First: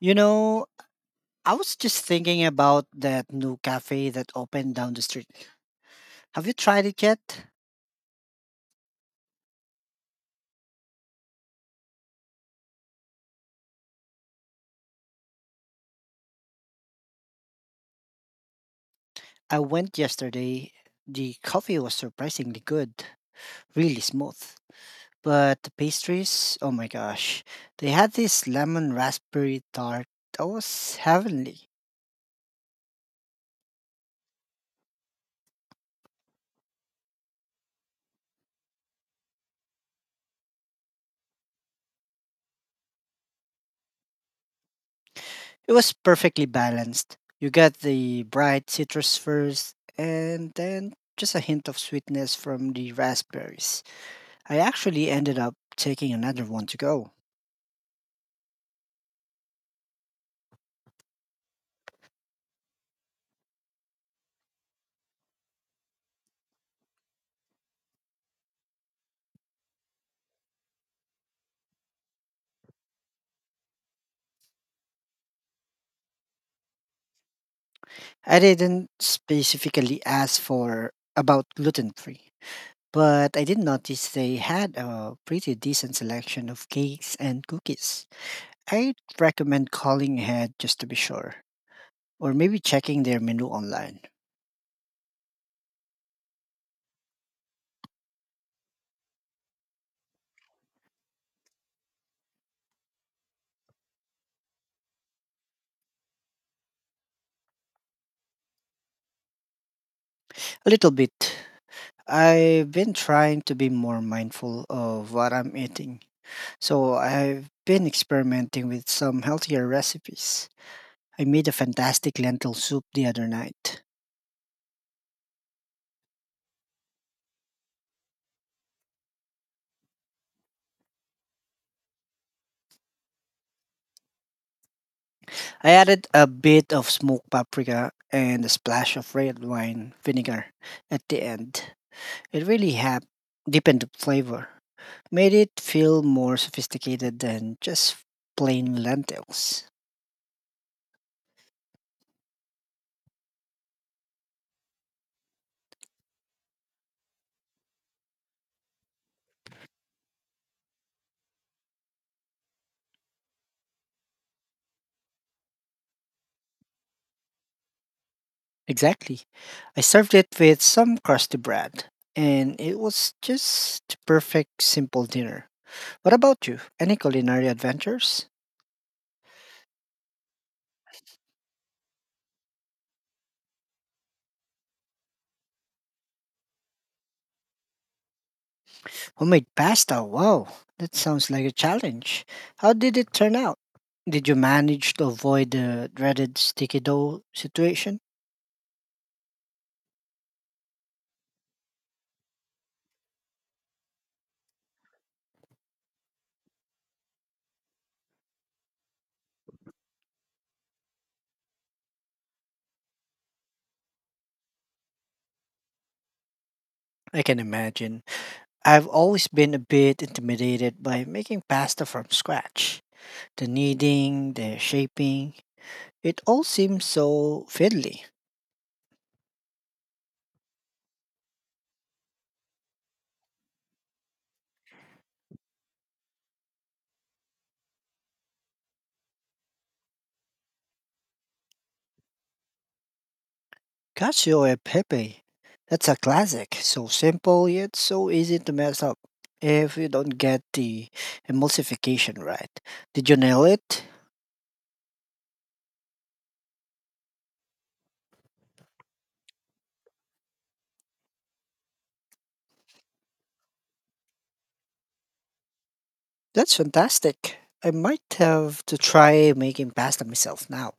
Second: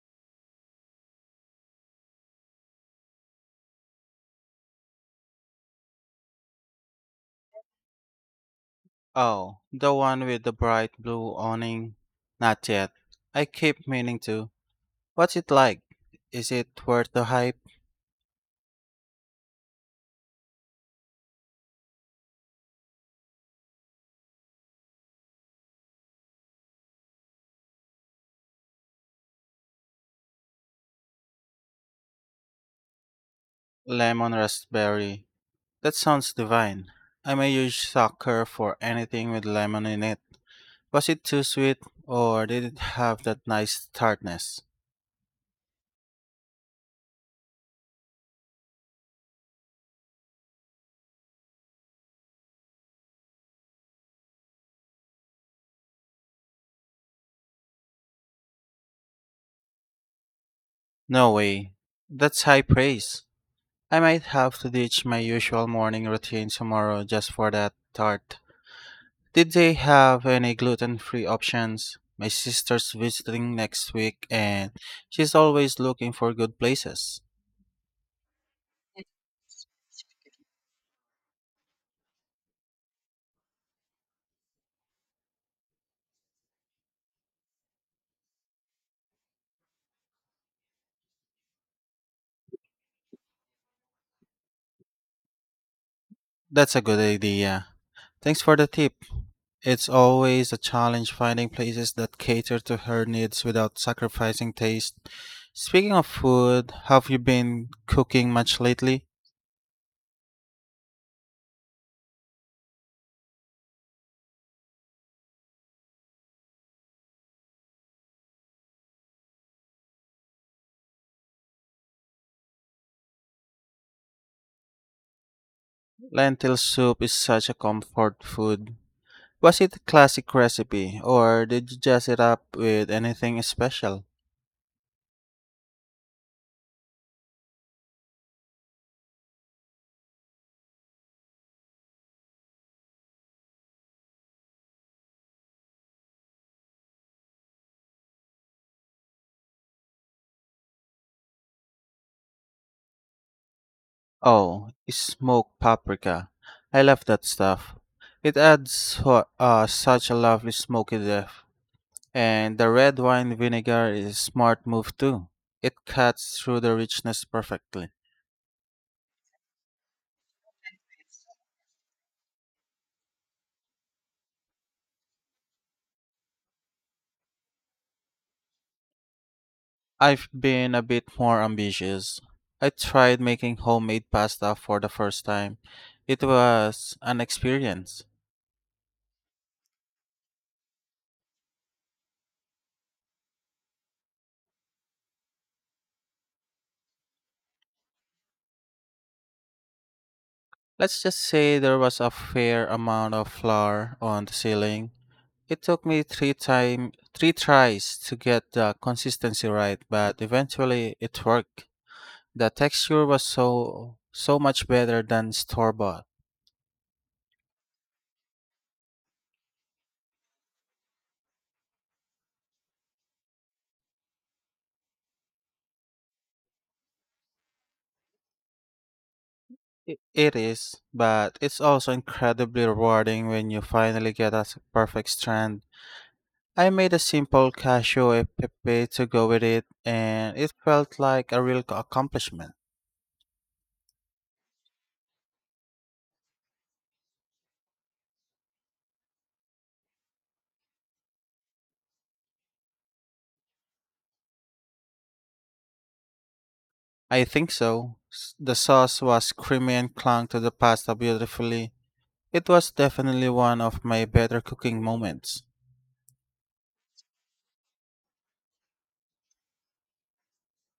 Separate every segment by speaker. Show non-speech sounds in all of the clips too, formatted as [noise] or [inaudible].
Speaker 1: You know, I was just thinking about that new cafe that opened down the street. Have you tried it yet?
Speaker 2: Oh, the one with the bright blue awning? Not yet. I keep meaning to. What's it like? Is it worth the hype?
Speaker 1: I went yesterday. The coffee was surprisingly good, really smooth. But the pastries, oh my gosh, they had this lemon raspberry tart that was heavenly.
Speaker 2: Lemon raspberry. That sounds divine. I'm a huge sucker for anything with lemon in it. Was it too sweet, or did it have that nice tartness?
Speaker 1: It was perfectly balanced. You got the bright citrus first, and then just a hint of sweetness from the raspberries. I actually ended up taking another one to go.
Speaker 2: No way. That's high praise. I might have to ditch my usual morning routine tomorrow just for that tart. Did they have any gluten-free options? My sister's visiting next week and she's always looking for good places.
Speaker 1: I didn't specifically ask for about gluten free, but I did notice they had a pretty decent selection of cakes and cookies. I'd recommend calling ahead just to be sure, or maybe checking their menu online.
Speaker 2: That's a good idea. Thanks for the tip. It's always a challenge finding places that cater to her needs without sacrificing taste. Speaking of food, have you been cooking much lately?
Speaker 1: A little bit. I've been trying to be more mindful of what I'm eating. So I've been experimenting with some healthier recipes. I made a fantastic lentil soup the other night.
Speaker 2: Lentil soup is such a comfort food. Was it a classic recipe or did you jazz it up with anything special?
Speaker 1: I added a bit of smoked paprika and a splash of red wine vinegar at the end. It really helped deepen the flavor, made it feel more sophisticated than just plain lentils.
Speaker 2: Oh, smoked paprika. I love that stuff. It adds such a lovely smoky depth. And the red wine vinegar is a smart move too. It cuts through the richness perfectly.
Speaker 1: Exactly. I served it with some crusty bread, and it was just the perfect simple dinner. What about you? Any culinary adventures?
Speaker 2: I've been a bit more ambitious. I tried making homemade pasta for the first time. It was an experience.
Speaker 1: Homemade pasta, wow, that sounds like a challenge. How did it turn out? Did you manage to avoid the dreaded sticky dough situation?
Speaker 2: Let's just say there was a fair amount of flour on the ceiling. It took me three tries to get the consistency right, but eventually it worked. The texture was so much better than store bought.
Speaker 1: I can imagine. I've always been a bit intimidated by making pasta from scratch. The kneading, the shaping, it all seems so fiddly.
Speaker 2: It is, but it's also incredibly rewarding when you finally get a perfect strand. I made a simple cashew pepe to go with it, and it felt like a real accomplishment.
Speaker 1: Cacio e Pepe. That's a classic. So simple yet so easy to mess up if you don't get the emulsification right. Did you nail it?
Speaker 2: I think so. The sauce was creamy and clung to the pasta beautifully. It was definitely one of my better cooking moments.
Speaker 1: That's fantastic. I might have to try making pasta myself now,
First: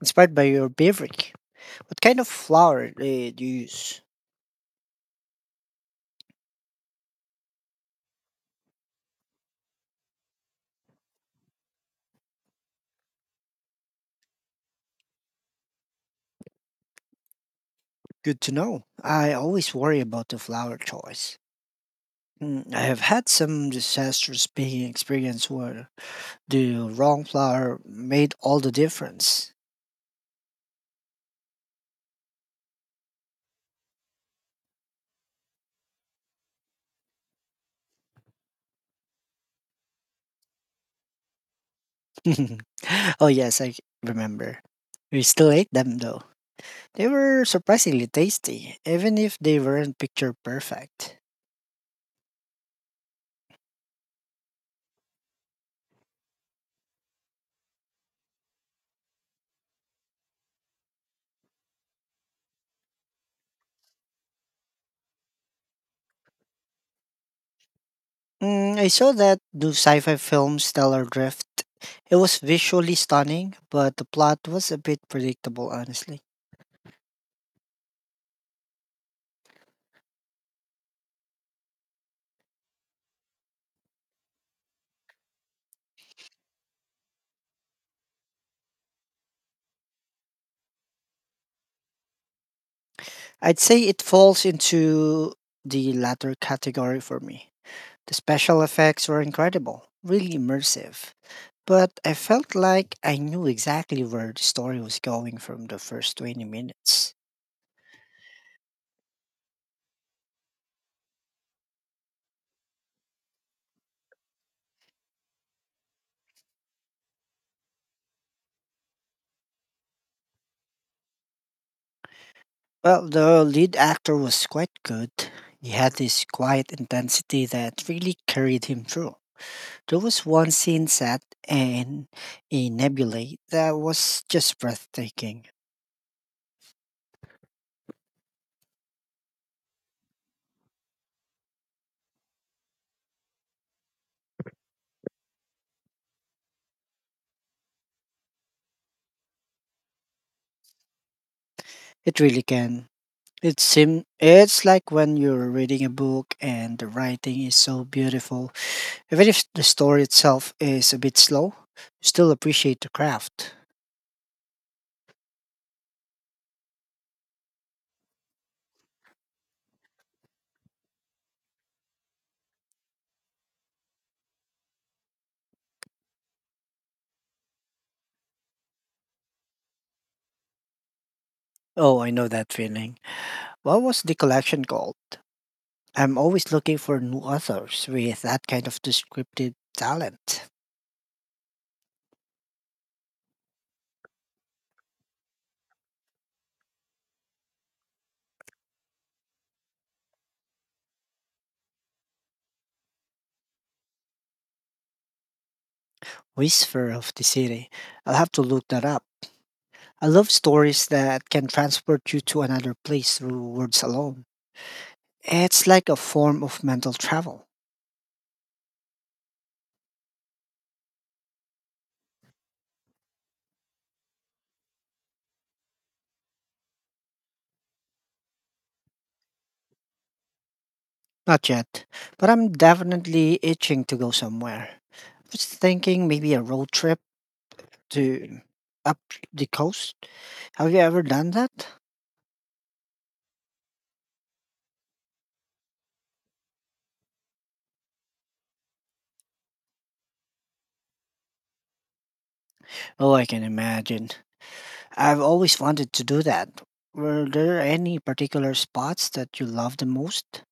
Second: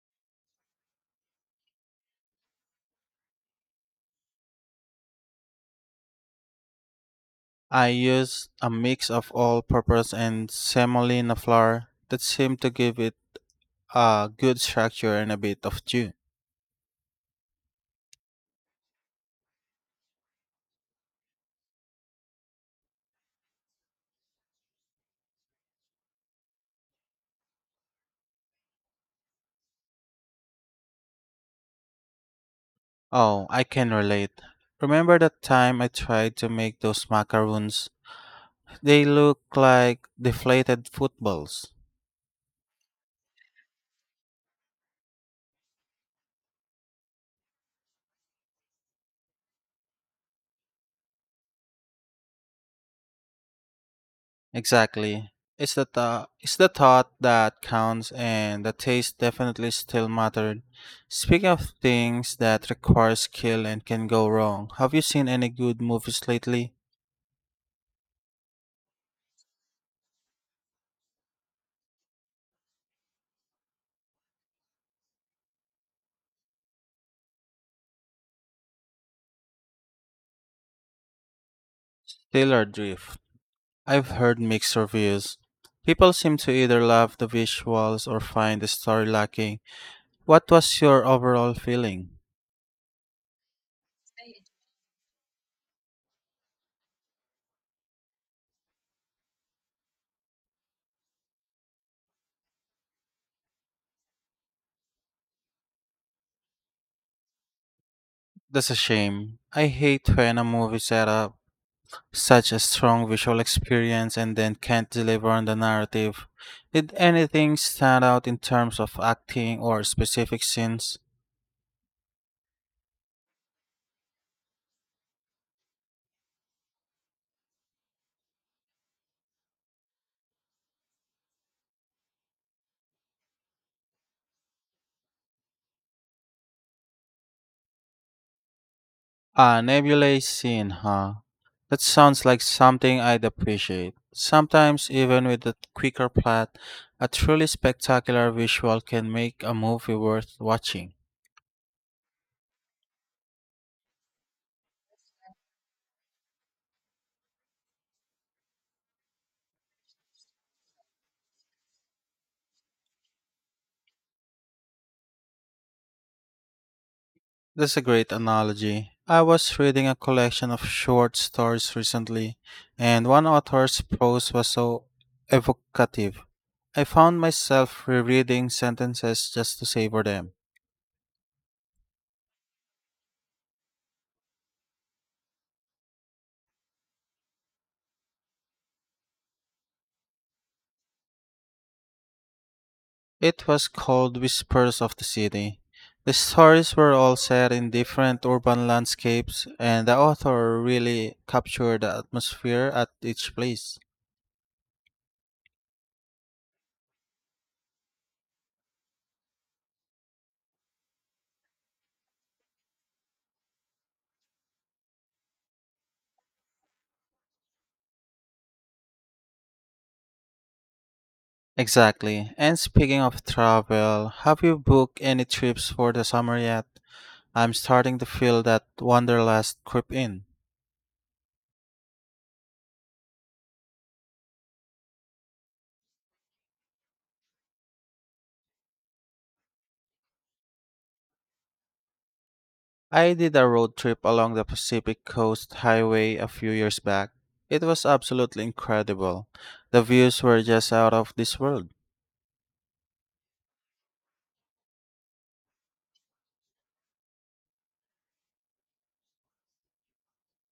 Speaker 1: inspired by your beverage. What kind of flour did you use?
Speaker 2: I used a mix of all purpose and semolina flour that seemed to give it a good structure and a bit of dew.
Speaker 1: Good to know. I always worry about the flour choice. Mm, I have had some disastrous baking experience where the wrong flour made all the difference.
Speaker 2: Oh, I can relate. Remember that time I tried to make those macaroons? They look like deflated footballs.
Speaker 1: [laughs] Oh, yes, I remember. We still ate them though. They were surprisingly tasty, even if they weren't picture perfect.
Speaker 2: Exactly. It's it's the thought that counts, and the taste definitely still mattered. Speaking of things that require skill and can go wrong, have you seen any good movies lately?
Speaker 1: Mm, I saw that new sci fi film Stellar Drift. It was visually stunning, but the plot was a bit predictable, honestly.
Speaker 2: Taylor Drift. I've heard mixed reviews. People seem to either love the visuals or find the story lacking. What was your overall feeling?
Speaker 1: I'd say it falls into the latter category for me. The special effects were incredible, really immersive. But I felt like I knew exactly where the story was going from the first 20 minutes.
Speaker 2: That's a shame. I hate when a movie setup such a strong visual experience and then can't deliver on the narrative. Did anything stand out in terms of acting or specific scenes?
Speaker 1: Well, the lead actor was quite good. He had this quiet intensity that really carried him through. There was one scene set in a nebulae that was just breathtaking.
Speaker 2: Ah, nebulae scene, huh? That sounds like something I'd appreciate. Sometimes, even with a quicker plot, a truly spectacular visual can make a movie worth watching.
Speaker 1: It really can. It's like when you're reading a book and the writing is so beautiful. Even if the story itself is a bit slow, you still appreciate the craft.
Speaker 2: That's a great analogy. I was reading a collection of short stories recently, and one author's prose was so evocative I found myself rereading sentences just to savor them.
Speaker 1: Oh, I know that feeling. What was the collection called? I'm always looking for new authors with that kind of descriptive talent.
Speaker 2: It was called Whispers of the City. The stories were all set in different urban landscapes, and the author really captured the atmosphere at each place.
Speaker 1: Whisper of the City. I'll have to look that up. I love stories that can transport you to another place through words alone. It's like a form of mental travel.
Speaker 2: Exactly. And speaking of travel, have you booked any trips for the summer yet? I'm starting to feel that wanderlust creep in.
Speaker 1: Not yet, but I'm definitely itching to go somewhere. I was thinking maybe a road trip to up the coast. Have you ever done that?
Speaker 2: I did a road trip along the Pacific Coast Highway a few years back. It was absolutely incredible. The views were just out of this world.
Speaker 1: Oh, I can imagine. I've always wanted to do that. Were there any particular spots that you love the most?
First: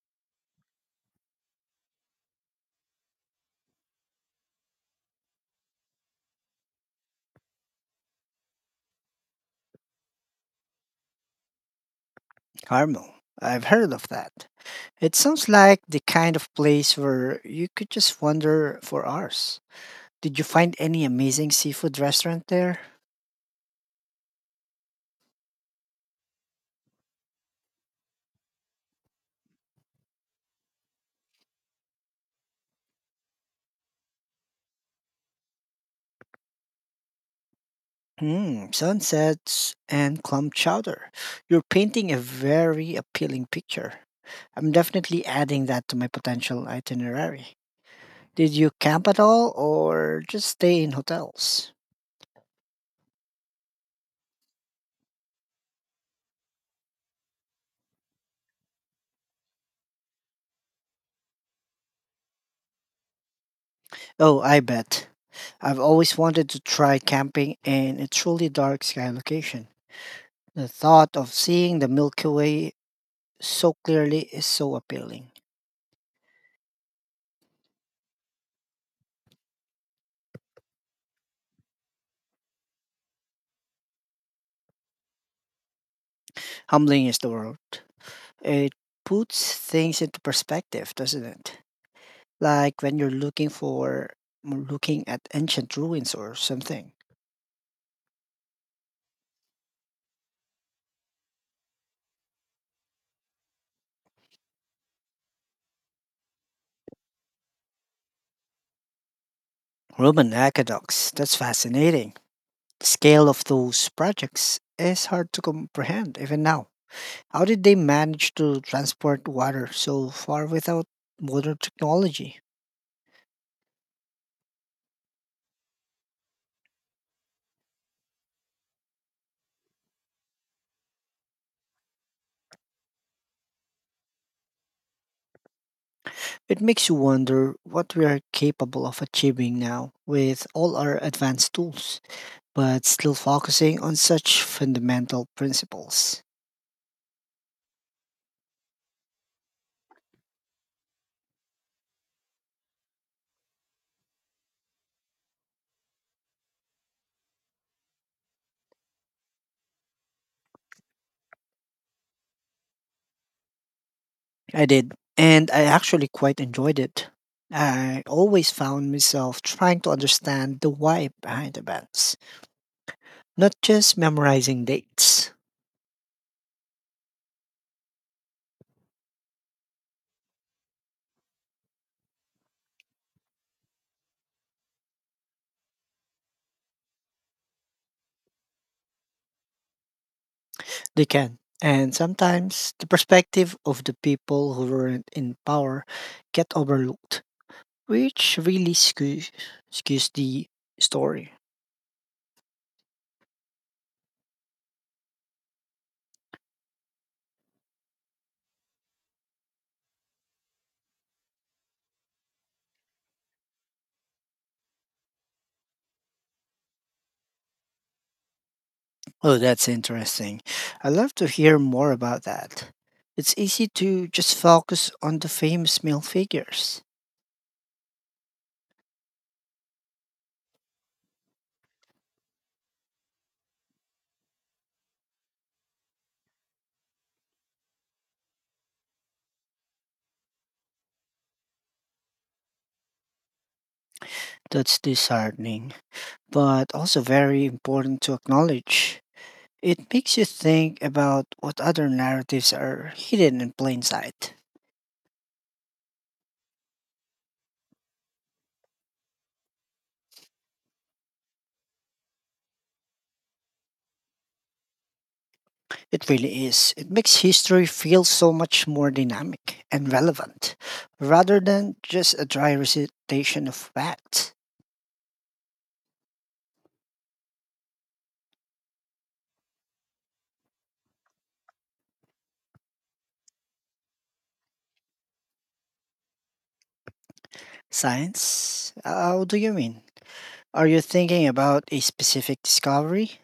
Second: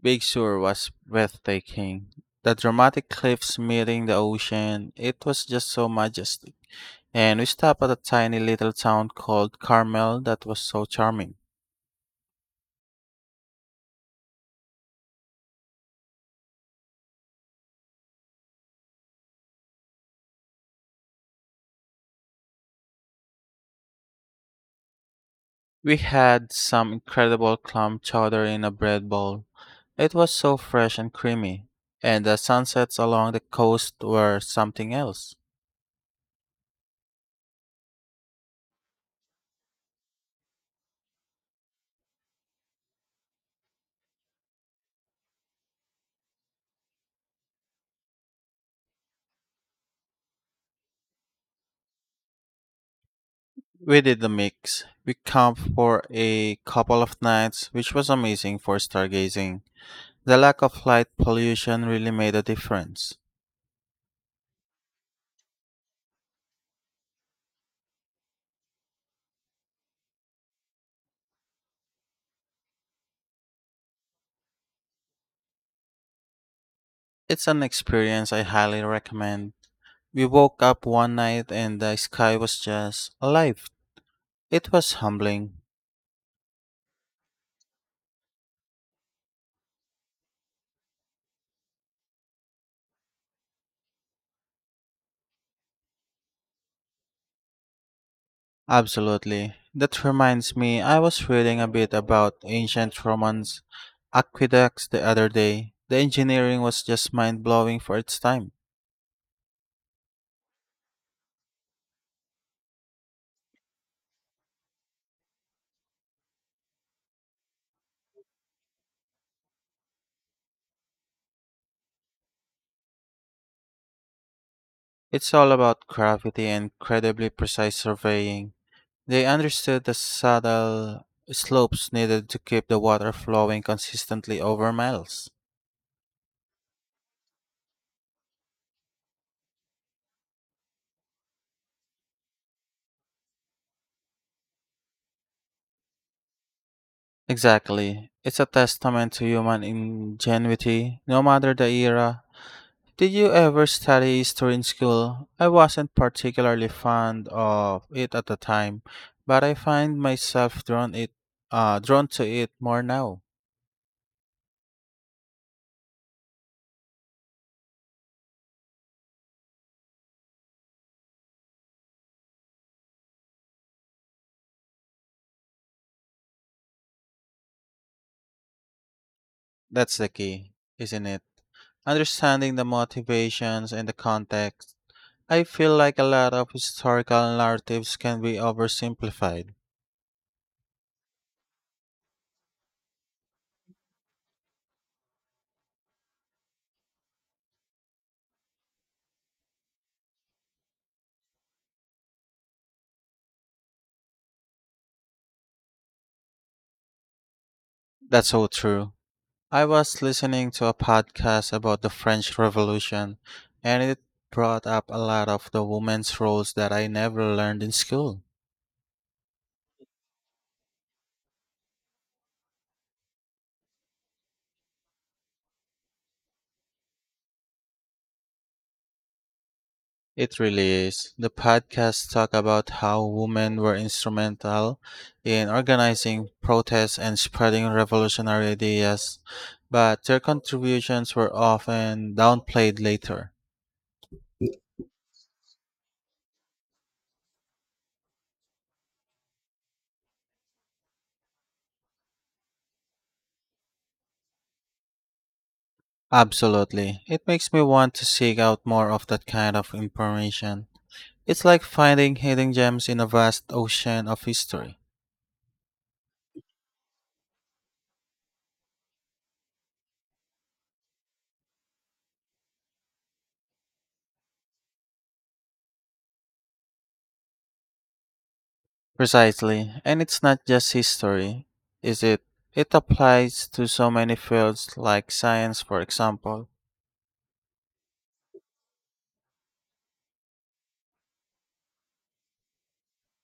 Speaker 2: Big Sur was breathtaking. The dramatic cliffs meeting the ocean, it was just so majestic. And we stopped at a tiny little town called Carmel that was so charming.
Speaker 1: Carmel. I've heard of that. It sounds like the kind of place where you could just wander for hours. Did you find any amazing seafood restaurant there?
Speaker 2: We had some incredible clam chowder in a bread bowl. It was so fresh and creamy, and the sunsets along the coast were something else.
Speaker 1: Hmm, sunsets and clump chowder. You're painting a very appealing picture. I'm definitely adding that to my potential itinerary. Did you camp at all or just stay in hotels?
Speaker 2: We did the mix. We camped for a couple of nights, which was amazing for stargazing. The lack of light pollution really made a difference.
Speaker 1: Oh, I bet. I've always wanted to try camping in a truly dark sky location. The thought of seeing the Milky Way so clearly is so appealing.
Speaker 2: It's an experience I highly recommend. We woke up one night and the sky was just alive. It was humbling.
Speaker 1: Humbling is the word. It puts things into perspective, doesn't it? Like when you're looking at ancient ruins or something.
Speaker 2: Absolutely. That reminds me, I was reading a bit about ancient Romans aqueducts the other day. The engineering was just mind blowing for its time.
Speaker 1: Roman aqueducts, that's fascinating. The scale of those projects is hard to comprehend even now. How did they manage to transport water so far without modern technology?
Speaker 2: It's all about gravity and incredibly precise surveying. They understood the subtle slopes needed to keep the water flowing consistently over miles.
Speaker 1: It makes you wonder what we are capable of achieving now with all our advanced tools, but still focusing on such fundamental principles.
Speaker 2: Exactly. It's a testament to human ingenuity, no matter the era. Did you ever study history in school? I wasn't particularly fond of it at the time, but I find myself drawn to it more now.
Speaker 1: I did. And I actually quite enjoyed it. I always found myself trying to understand the why behind events, not just memorizing dates.
Speaker 2: That's the key, isn't it? Understanding the motivations and the context. I feel like a lot of historical narratives can be oversimplified.
Speaker 1: They can. And sometimes the perspective of the people who weren't in power get overlooked, which really skews the story.
Speaker 2: That's so true. I was listening to a podcast about the French Revolution, and it brought up a lot of the women's roles that I never learned in school.
Speaker 1: Oh, that's interesting. I'd love to hear more about that. It's easy to just focus on the famous male figures.
Speaker 2: It really is. The podcast talk about how women were instrumental in organizing protests and spreading revolutionary ideas, but their contributions were often downplayed later.
Speaker 1: That's disheartening, but also very important to acknowledge. It makes you think about what other narratives are hidden in plain sight.
Speaker 2: Absolutely. It makes me want to seek out more of that kind of information. It's like finding hidden gems in a vast ocean of history.
Speaker 1: It really is. It makes history feel so much more dynamic and relevant, rather than just a dry recitation of facts.
Speaker 2: Precisely. And it's not just history, is it? It applies to so many fields like science, for example.
Speaker 1: Science? How do you mean? Are you thinking about a specific discovery?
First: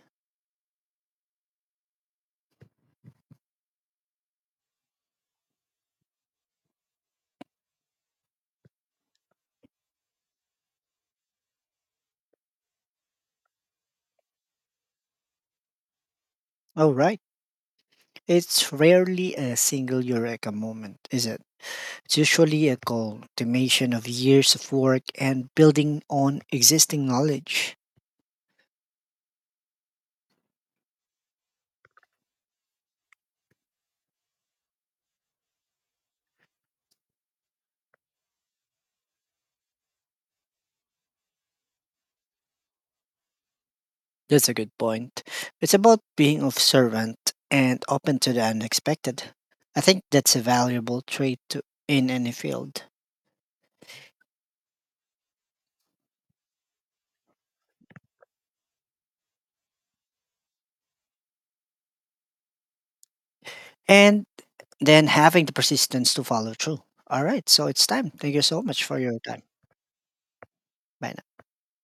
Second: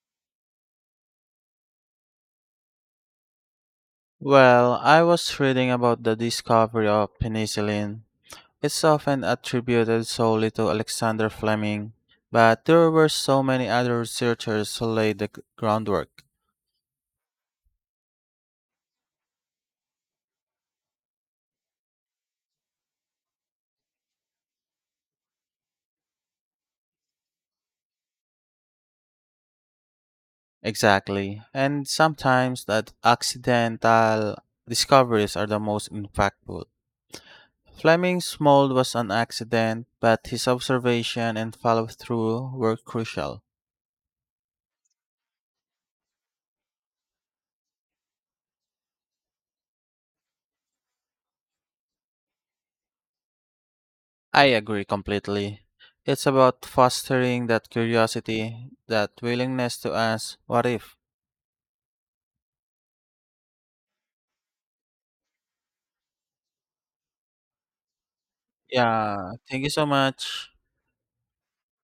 Speaker 2: Well, I was reading about the discovery of penicillin. It's often attributed solely to Alexander Fleming, but there were so many other researchers who laid the groundwork.
Speaker 1: Oh, right. It's rarely a single eureka moment, is it? It's usually a culmination of years of work and building on existing knowledge.
Speaker 2: Exactly. And sometimes that accidental discoveries are the most impactful. Fleming's mold was an accident, but his observation and follow through were crucial.
Speaker 1: That's a good point. It's about being observant and open to the unexpected. I think that's a valuable trait in any field.
Speaker 2: I agree completely. It's about fostering that curiosity, that willingness to ask, what if?
Speaker 1: And then having the persistence to follow through. All right, so it's time. Thank you so much for your
Speaker 2: Yeah,
Speaker 1: time.
Speaker 2: thank you so much.
Speaker 1: Bye.